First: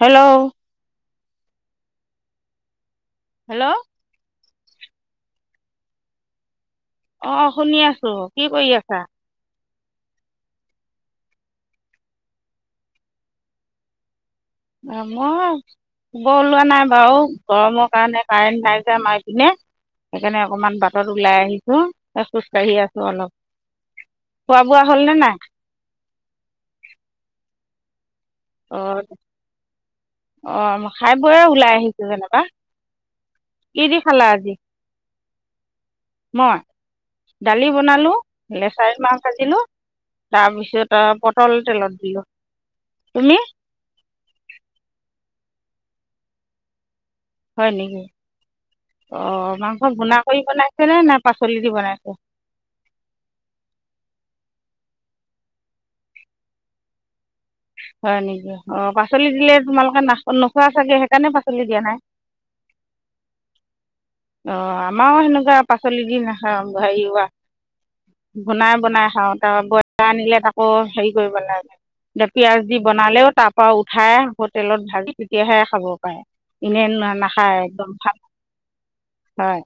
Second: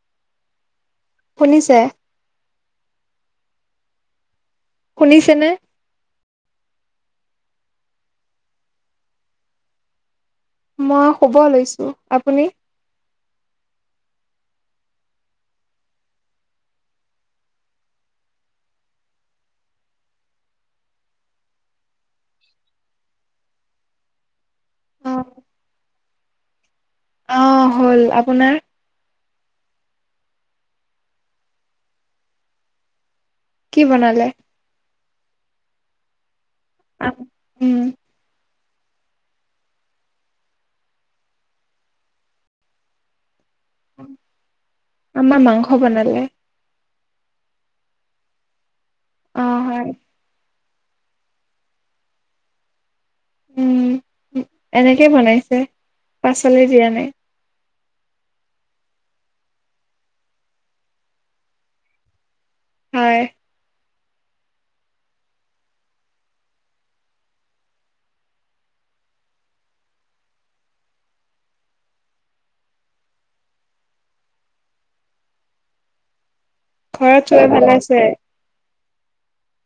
Hello. শুনিছে? Hello. শুনিছেনে? অ' শুনি আছোঁ। কি কৰি আছা? মই শুব লৈছো। আপুনি? আম [unintelligible] শুব ওলোৱা নাই বাৰু গৰমৰ কাৰণে কাৰেণ্ট নাই যেয আমাৰ এইপিনে। সেইকাৰণে অকনমান বাটত ওলাই আহিছোঁ খোজ কঢ়ি আছোঁ অলপ খোৱা বোৱা হ'লনে অ', নাই? অ' হ'ল আ অ' আহ খাই বৈ ওলাই আহিছোঁ যেনিবা। কি দি খালা আজি? মই? দালি উম, বনালো। লেচাৰি মাহ কাটিলো তাৰপিছত আৰু পটল তেলত দিলো। তুমি? আমাৰ মাংস বনালে। হয় নেকি? অ' মাংস ঘুণা কৰি বনাই নে নে পাচলি দি বনাইছে? উম এনেকেই বনাইছে, পাচলি দিয়া নাই। হয় নেকি, অ' পাচলি দিলে তোমালোকে নাখ নোখোৱা চাগে সেইকাৰণে পাচলি দিয়া নাই। হয়। অ' আমাৰো সেনেকুৱা পাচলি দি নাখায় হেৰি ৰোৱা বনাই বনাই খাওঁ, তাৰ বইলাৰ আনিলে তাকো হেৰি কৰিব লাগে এ পিয়াজ দি বনালেও তাৰ পৰা উঠাই হোটেলত ভাজি তেতিয়াহে খাব পাৰে। এনে ঘৰত চবে নাখায় ভালে একদম আছে? ভাত হয়।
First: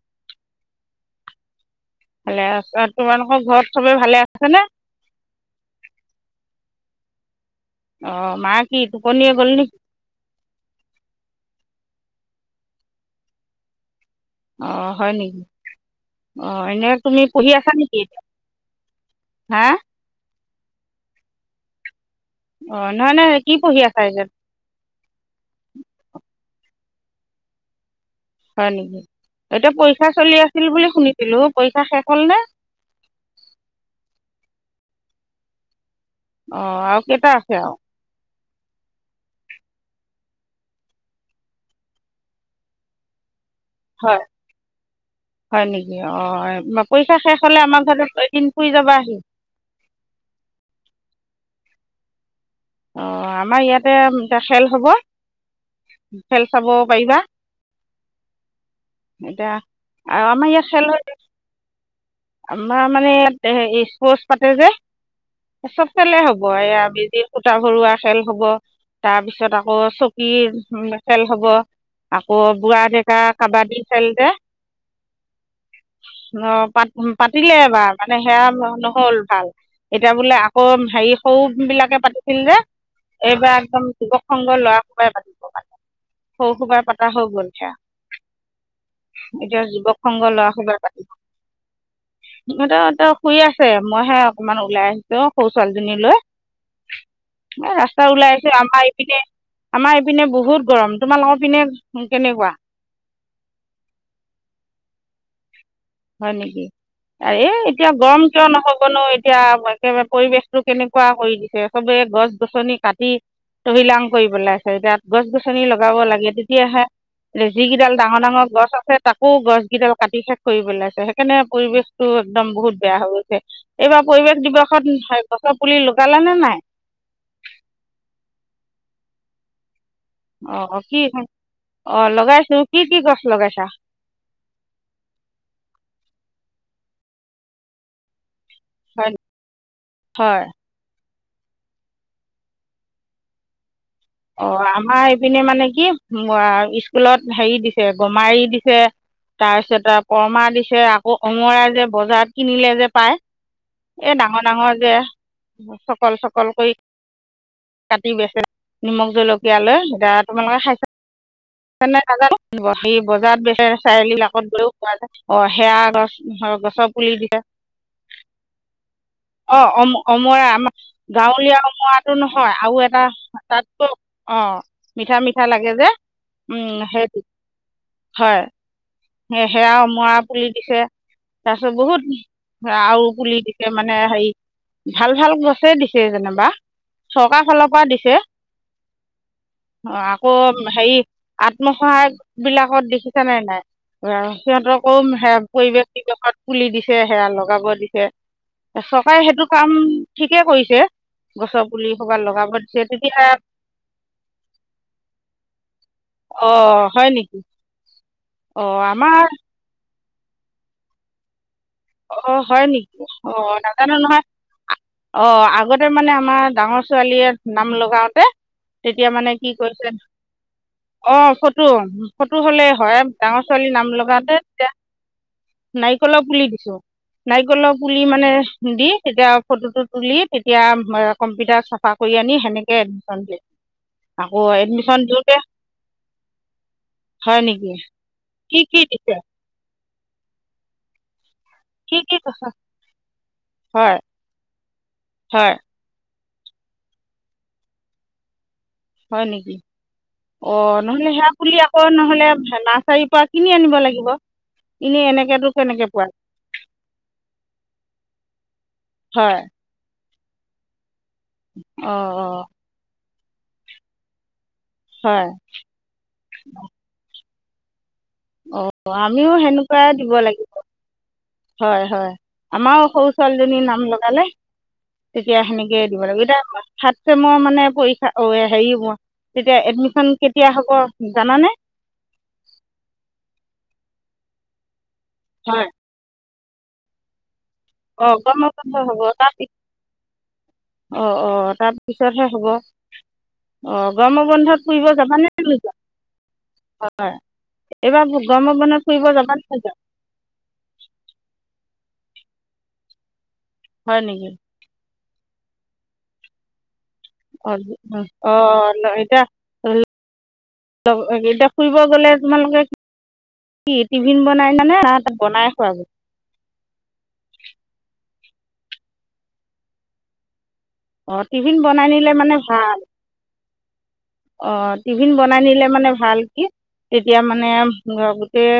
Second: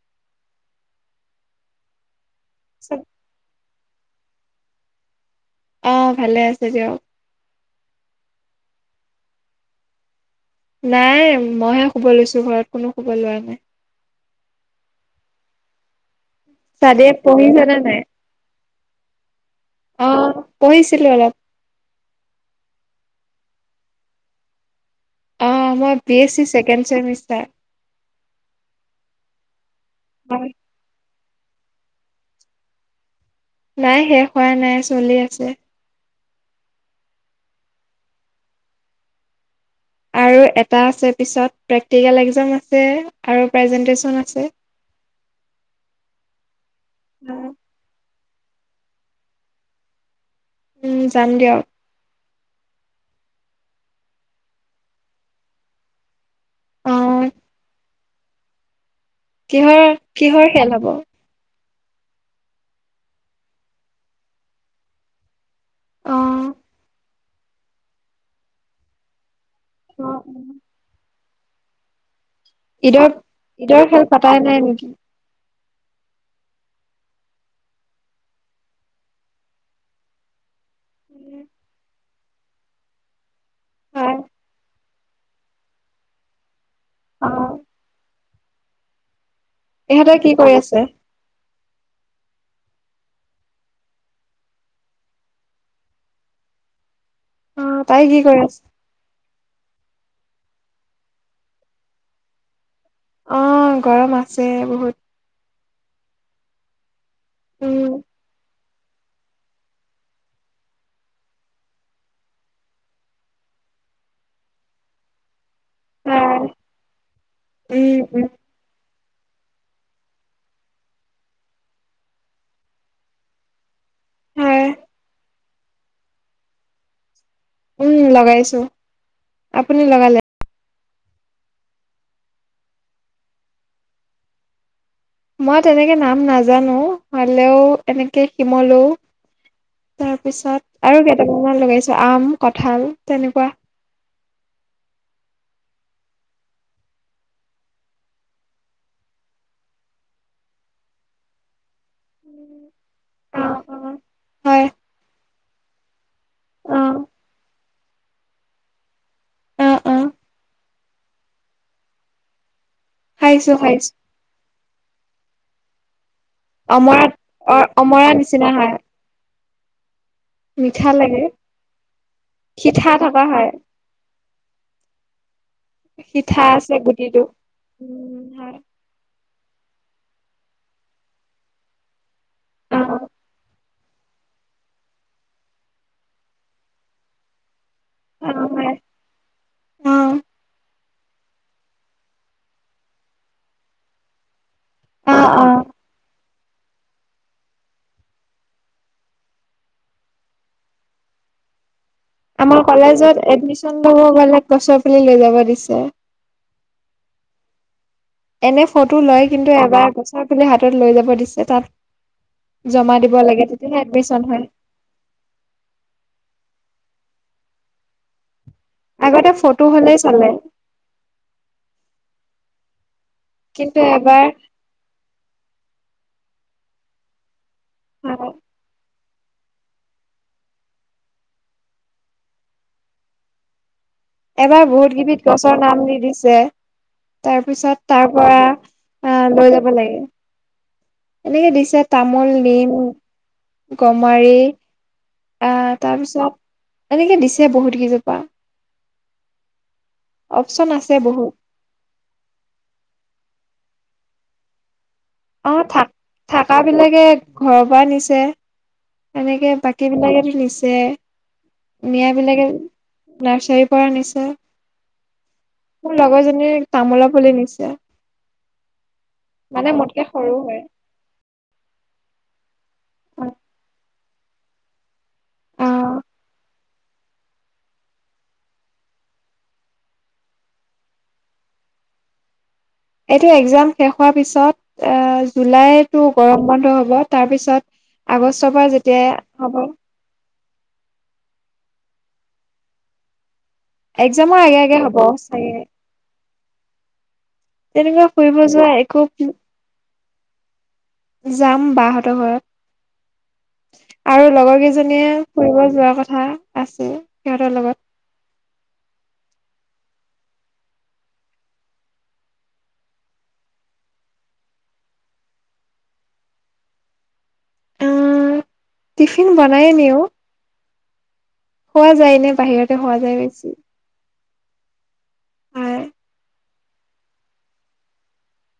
ভালে আছে আৰু তোমালোকৰ ঘৰত চবে ভালে আছে নে? অ', ভালে আছে দিয়ক। অ', মা কি টোপনীয়ে গ'ল নেকি? নাইয়ে মইহে শুব লৈছো ঘৰত কোনো শুব লোৱা নাই। অ', হয় নেকি? অ' এনেই চাদিয়ে তুমি পঢ়ি আছা পঢ়িছেনে নেকি নাই? এতিয়া? হা অ' পঢ়িছিলো অলপ। অ' নহয় নহয় কি পঢ়ি আছা এতিয়া? Second semester. হয় নেকি, এতিয়া পৰীক্ষা চলি আছিল বুলি শুনি ছিলো, পৰীক্ষা শেষ হ'ল নে? নাই শেষ হোৱা নাই চলি আছে। অ' আৰু কেইটা আছে আৰু? আৰু এটা আছে, পিছত প্ৰেক্টিকেল এক্সাম আছে আৰু। হয় প্ৰেজেণ্টেশ্যন আছে। হয় নেকি, অ' পৰীক্ষা শেষ হলে আমাৰ ঘৰত দিন ফুৰি যাবাহি। উম যাম দিয়ক। অ' আমাৰ ইয়াতে এ খেল হব খেল চাব অ পাৰিবা। এতিয়া কিহৰ আৰু আমাৰ কিহৰ ইয়াত খেল হব? হয় আমাৰ মানে ইয়াত স্পৰ্চ পাতে যে চব অ খালে হব, এইয়া বেজিত সূতা ভৰোৱা খেল হব, তাৰপিছত আকৌ হব চকীৰ খেল হব আকৌ বুঢ়া ঈদৰ ডেকা কাবাডী ঈদৰ খেল যে পতাই নাই নেকি? অ পা পাতিলে এবাৰ মানে সেয়া নহল ভাল, এতিয়া বোলে অ' হেৰি সৰু বিলাকে পাতি ছিল যে, এইবাৰ একদম হয় যুৱক সংঘ ল'ৰা সোপাই পাতিব। সৰু সোপাই পতা হৈ গ'ল অ', এতিয়া। এতিয়া যুৱক ইহঁতে কি সংঘ কৰি ল'ৰা আছে? সোপাই পাতিব। সিহঁত শুই আছে, মইহে অকমান ওলাই আহিছো সৰু ছোৱালীজনী লৈ [inaudible] তাই ৰাস্তাত কি ওলাই কৰি আহিছো, আছে? আমাৰ ইপিনে আমাৰ পিনে বহুত গৰম তোমালোকৰ পিনে কেনেকুৱা? আহ গৰম আছে বহুত হয় নেকি উম এতিয়া গৰম কিয় নহব? বনো এতিয়া একেবাৰে পৰিৱেশটো কেনেকুৱা কৰি দিছে চবে গছ গছনি কাটি তহিলাং কৰি পেলাইছে এতিয়া গছ গছ লগাব লাগে হয় তেতিয়াহে যিকেইডাল উম ডাঙৰ উম ডাঙৰ গছ আছে তাক আকৌ গছ কিডাল কাটি শেষ কৰিব লাইছে, সেইকাৰণে পৰিৱেশটো একদম বহুত বেয়া হৈ গৈছে, এইবাৰ পৰিৱেশ হয় দিৱসত গছ পুলি লগালা নে নাই? উম, লগাইছো আপুনি লগালে? অ, ' কিখন অ, ' লগাইছো কি কি গছ লগাইছা? মই তেনেকে নাম নাজানো হলেও এনেকে শিমলো হয় হয় তাৰপিছত আৰু কেইটকামান লগাইছো আম কঁঠাল তেনেকুৱা। অ, ' আমাৰ এইপিনে মানে কি স্কুলত হেৰি দিছে গমাৰি দিছে তাৰপিছত পৰ্মা দিছে আকৌ অঙৰা যে বজাৰত কিনিলে যে পাই এই ডাঙৰ, হয় ডাঙৰ যে চকল চকলকৈ অ কাটি বেচ নিমখ জলকীয়া লৈ অ এতিয়া তোমালোকে খাইছা নাজ সে বজাৰত খাইছো বেচ খাইছো চাৰিআলিাকত গৈও খোৱা যায় অ সেৱা গছ হয়, গছৰ অমৰা পুলি দিছে অ', অমৰা নিচিনা হয়। অ, ' অমৰা, আমাৰ মিঠা লাগে গাঁৱলীয়া অমৰাটো নহয় আৰু সিঠা এটা থকা হয় তাত অ', মিঠা, মিঠা লাগে যে সিঠা আছে উম গুটিটো সেইটো। উম, হয়। সেয়া অমৰা পুলি দিছে তাৰপিছত বহুত অ আৰু পুলি দিছে মানে হেৰি ভাল, ভাল গছে দিছে যেনবা চৰকাৰ ফলৰ দিছে অ হয় অ অ', আকৌ হেৰি আত্মসহায়ক বিলাকত দেখিছা নাই, নাই ব সিহঁতকো অ সেয়া অ পৰিৱেশ নিৱেশত খুলি দিছে সেয়া লগাব দিছে। চৰকাৰে সেইটো কাম ঠিকে কৰিছে, গছৰ পুলি সোপা লগাব আমাৰ দিছে তেতিয়া কলেজত এডমিশন লব গলে গছৰ পুলি লৈ যাব দিছে। অ, ' হয় নেকি? এনে অঁ ফটো আমাৰ লয় কিন্তু এবাৰ গছৰ পুলি হাতত লৈ যাব দিছে তাত অ, হয় জমা নেকি দিব অ, লাগে তেতিয়াহে নাজানো এডমিশন নহয়। হয় অ, আগতে মানে আমাৰ ডাঙৰ ছোৱালীয়ে নাম লগাওতে তেতিয়া মানে আগতে কি ফটো কৈছে হলেই চলে অ ফটো ফটো হলে হয়। ডাঙৰ ছোৱালীৰ কিন্তু নাম এবাৰ লগাতে তেতিয়া নাৰিকলৰ পুলি দিছো নাৰ গলপ পুলি মানে দি তেতিয়া ফটোটো তুলি তেতিয়া কম্পিউটাৰ চাফা কৰি আনি সেনেকে এডমিশন দিয়ে। আকৌ এবাৰ বহুত এডমিশ্যন কেবিধ দিওঁতে গছৰ নাম নি দিছে। হয় নেকি তাৰপিছত তাৰ পৰা কি কি দিছে আহ লৈ যাব লাগে। এনেকে দিছে কি কি তামোল, নিম, হয় গমাৰি হয় আহ তাৰ পিছত এনেকে দিছে বহুত কেইজোপা। হয় নেকি? অ, অপচন আছে নহলে সেয়া বহুত বুলি আকৌ নহলে নাৰ্চাৰীৰ পৰা কিনি আনিব লাগিব। এনেই এনেকেতো অ, কেনেকে পোৱা থা-থাকা বিলাকে ঘৰৰ পৰা নিছে। হয় এনেকে বাকী বিলাকে নিছে, অ অ নিয়াবিলাকে নাৰ্চাৰীৰ পৰা আনিছে। হয়। মোৰ লগৰজনীৰ তামোলাৰ পুলি নিছে। অ আমিও মানে সেনেকুৱাই মোতকে দিব সৰু লাগিব হয়। হয় হয় আমাৰ সৰু ছোৱালীজনী নাম লগালে। তেতিয়া সেনেকে অ দিব লাগিব এতিয়া থাৰ্ড ছেমৰ মানে পৰীক্ষা অ হেৰি হ'ব। তেতিয়া এডমিচন কেতিয়া হ'ব জানানে? [inaudible] এইটো একজাম শেষ হোৱাৰ পিছত এ হয় জুলাইতটো গৰম বন্ধ হ'ব তাৰ অঁ পিছত গৰমৰ আগষ্টৰ পৰা যেতিয়া হ'ব। অ অ তাৰপিছতহে হ'ব। অ গৰম এক্জামৰ আগে বন্ধত আগে ফুৰিব হ'ব যাবানে চাগে নোযোৱা? হয়। তেনেকুৱা এইবাৰ ফুৰিব গৰমৰ যোৱা বন্ধত একো ফুৰিব যাবা নে নোযোৱা? যাম বাহঁতৰ ঘৰত হয় আৰু নেকি লগৰ কেইজনীয়ে ফুৰিব যোৱাৰ কথা আছে। সিহঁতৰ লগত অঁ, অঁ, এতিয়া এতিয়া ফুৰিব গ'লে তোমালোকে কি টিভিন বনাই নিয়া নে বনাই খোৱাগৈ? টিফিন বনাইয়ে নিউ। অঁ টিফিন বনাই খোৱা নিলে যায় এনে বাহিৰতে খোৱা যায় বেছি। অ টিফিন বনাই নিলে হয় মানে ভাল কি তেতিয়া মানে গোটেই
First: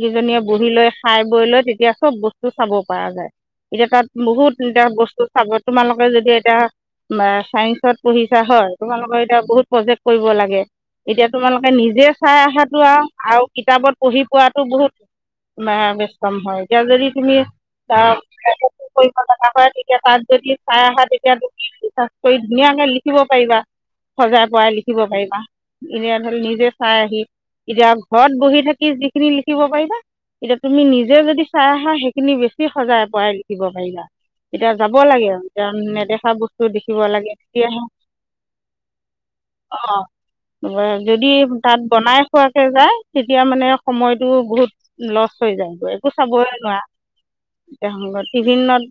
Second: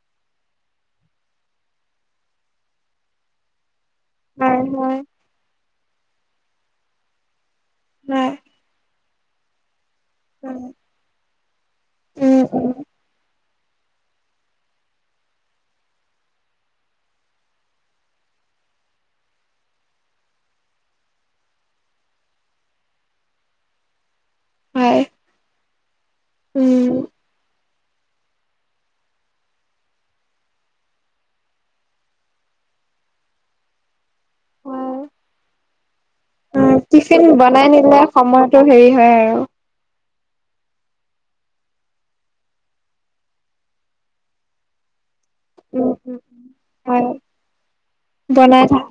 কেইজনীয়ে বুহি লৈ খাই বৈ লৈ তেতিয়া চব বস্তু চা ব পাৰা যায়। এতিয়া তাত বহুত হয় এতিয়া হয় বস্তু চাব তোমালোকে যদি এতিয়া চাইন্স ত পঢ়িছা হয়, তোমালোকৰ এতিয়া বহুত প্ৰজেক্ট কৰিব লাগে। এতিয়া তোমালোকে নিজে চাই উম উম অহাতো আৰু কিতাপত পঢ়ি পোৱাতো বহুত ম বছম হয়, এতিয়া যদি তুমি কৰিব লগা হয়, তেতিয়া তাত যদি চাই আহা তেতিয়া তুমি ৰিচাৰ্জ কৰি ধুনীয়া লিখিব পাৰিবা। সজাই পৰাই লিখিব হয় পাৰিবা এনে ধৰি নিজে উম চাই আহি এতিয়া ঘৰত বহি থাকি যিখিনি লিখিব পাৰিবা এতিয়া তুমি নিজে যদি চাই আহা সেইখিনি বেছি সজাই পৰাই লিখিব পাৰিবা। এতিয়া যাব হয়। লাগে আৰু এতিয়া নেদেখা বস্তু দেখিব টিফিন লাগে বনাই তেতিয়াহে নিলে সময়তটো হেৰি হয় আৰু। অঁ। যদি তাত বনাই খোৱাকে যায় তেতিয়া মানে সময়তটো বহুত লছ চ হৈ যায়, উম একো উম চাবয়ে নোৱাৰা। হয় বনাই টিভিনত, থাক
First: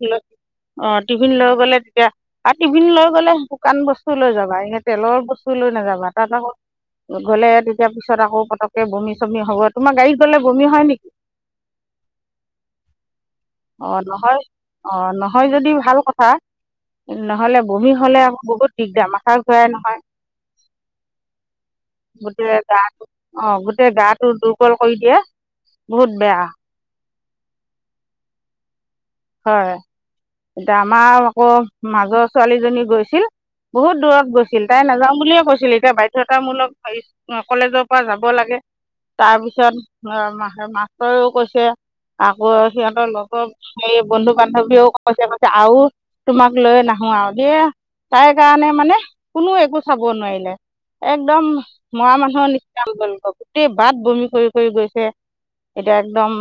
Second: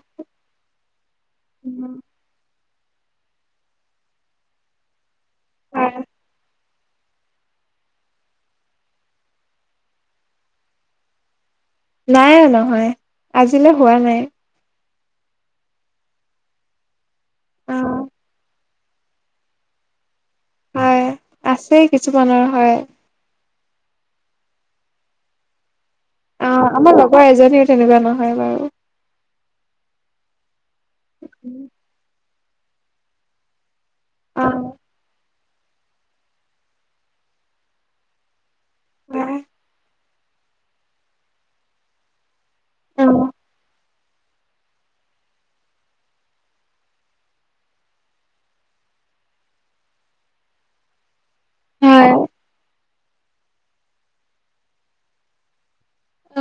অ', টিভিন লৈ গলে তেতিয়া তাত টিভিন লৈ গ'লে শুকান বস্তু লৈ যাবা এনে তেলৰ বস্তু লৈ হয় নাযাবা, তাত আক গ'লে তেতিয়া পিছত আকৌ পতককে বমি চমি হ'ব। তোমাৰ গাড়ীত গলে বমি হয় নেকি? নাই নহয়, আজিলৈ হোৱা নাই। অ', নহয় যদি ভাল কথা, নহলে অ বমি হলে আকৌ বহুত দিগদাৰ, মাথা ঘোৰাই নহয়। হয়, আছে কিছুমানৰ, হয়। অ', গোটেই গাটো দুৰ্বল কৰি দিয়ে। বহুত বেয়া। অ আমাৰ এজনীও তেনেকুৱা নহয় বাৰু। হয়, এতিয়া আমাৰ আকৌ মাজৰ ছোৱালীজনী গৈছিল বহুত দূৰত অ গৈছিল তাই নাযাওঁ বুলিয়ে কৈছিল, এতিয়া বাধ্যতামূলক কলেজৰ পৰা যাব লাগে। হয় তাৰপিছত মাষ্টৰেও কৈছে, আক অ সিহঁতৰ লগৰ সেই বন্ধু বান্ধৱীয়েও কৈছে কৈছে আৰু তোমাক লৈ নাহো আৰু দিয়া। তাই কাৰণে মানে কোনো একো চাব নোৱাৰিলে, এক একদম হয় মৰা মানুহৰ নিচনা হৈ গল গোটেই বাট বমি কৰি কৰি গৈছে। এতিয়া একদম অ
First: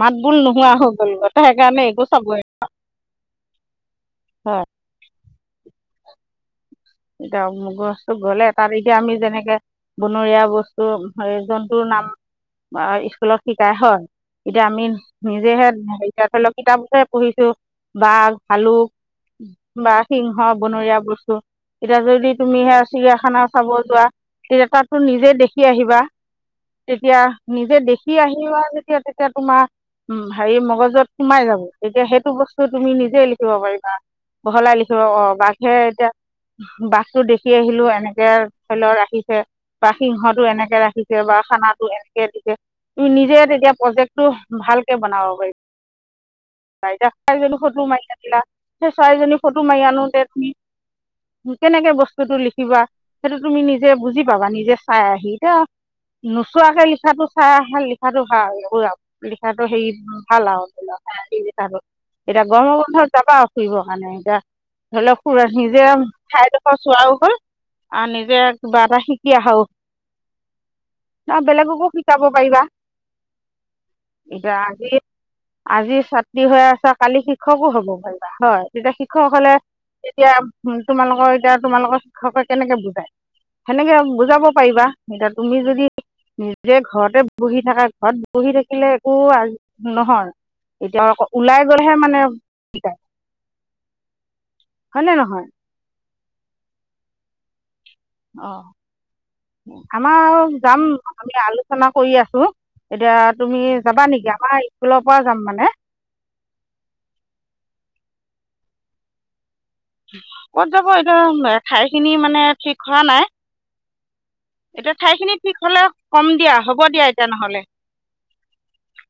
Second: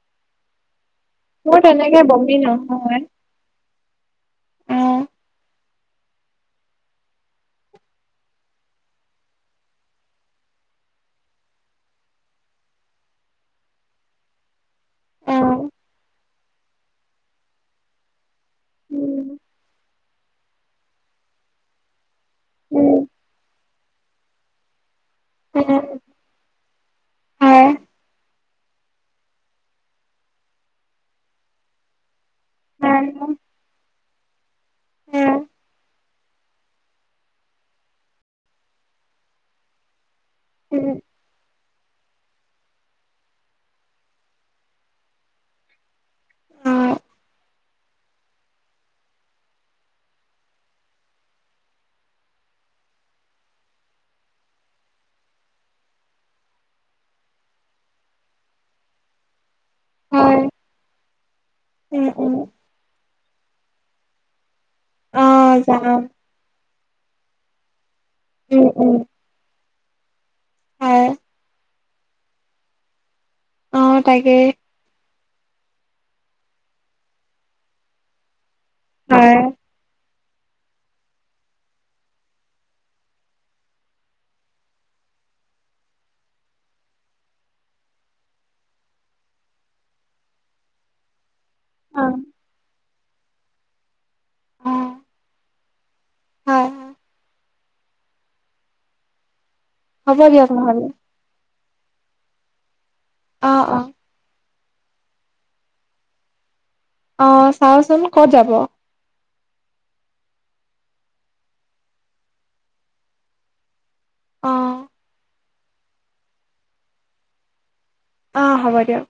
মাতবোল নোহোৱা হ'ল। [unintelligible] তাই মোৰ সেইকাৰণে তেনেকে একো চাবই বমি [unintelligible] নহয় হয়। অ এতিয়া গছো গলে তাতকে আমি যেনেকে বনৰীয়া বস্তু হ জন্তুৰ [unintelligible] স্কুলত শিকাই হয়। এতিয়া আমি অ নিজেহে এতিয়া ধৰি লওক কিতাপকে পঢ়িছো বাঘ ভালুক উম বা সিংহ বনৰীয়া বস্তু এতিয়া যদি তুমি সেয়া উম চিৰিয়াখানা চাব যোৱা তেতিয়া তাত ত নিজে উম দেখি আহিবা। তেতিয়া হয় নিজে দেখি আহিবা যেতিয়া তেতিয়া তোমাৰ উম, হেৰি মগজত সোমাই যাব তেতিয়া সেই তো বস্তু তুমি হয় নিজে লিখিব পাৰিবা বহলাই লিখিব প, হয় বাঘে এতিয়া বাঘটো দেখি আহিলো এনেকে ধৰি ল ৰাখিছে বা সিংহ টো এনেকে উম ৰাখিছে বা খানাটো এনে [unintelligible] তুমি নিজে তেতিয়া প্ৰজেক্টটো ভালকে বনাব অ পাৰিবা। [unintelligible] ফটো মাৰি আনিলা, সেই চৰাইজনী ফটো মাৰি আনোতে তুমি কেনেকে বস্তুটো লিখিবা সেইটো তুমি নিজে বুজি পাবা নিজে চাই আহি, এতিয়া নোচোৱাকে লিখাটো, চাই আহি লিখাটো ভাল। ঠটো হেৰি হয় ভাল আৰু [unintelligible] উম উম এতিয়া গৰমৰ বন্ধত যাবা আৰু ফুৰিবৰ কাৰণে এতিয়া ধৰি অ লওকু নিজে যাম ঠাইডখৰ চোৱাও হল আৰু নিজে উম কিবা উম এটা শিকি আহাও হয় ন বেলেগকো শিকাব পাৰিবা। অ তাকেই এতিয়া আজি আজি ছাত্ৰী হৈ আছা, কালি শিক্ষকো হ'ব পাৰিবা, হয়। তেতিয়া শিক্ষক হয় সকলে এতিয়া তোমালোকৰ এতিয়া তোমালোকৰ শিক্ষকে কেনেকে বুজায়? সেনেকে বুজাব পাৰিবা এতিয়া তুমি যদি নিজে ঘৰতে বহি থাকা ঘৰত বহি থাকিলে একো নহয়। এতিয়া আকৌ ওলাই গলেহে অ মানে কি অ হয় নে নহয়? হয়, হয়। অ', হ'ব আমাৰ দিয়ক নহ'লে যাম আমি আলোচনা কৰি আছোঁ। এতিয়া তুমি অ', অ', যাবা নেকি? আমাৰ স্কুলৰ পৰা যাম মানে। অহ, চাওচোন। ক'ত যাব? ক'ত যাব এইটো ঠাই খিনি মানে ঠিক হোৱা নাই। এতিয়া ঠাইখিনি ঠিক হলে কম দিয়া হ'ব দিয়া এতিয়া নহলে। অ', হ'ব দিয়ক।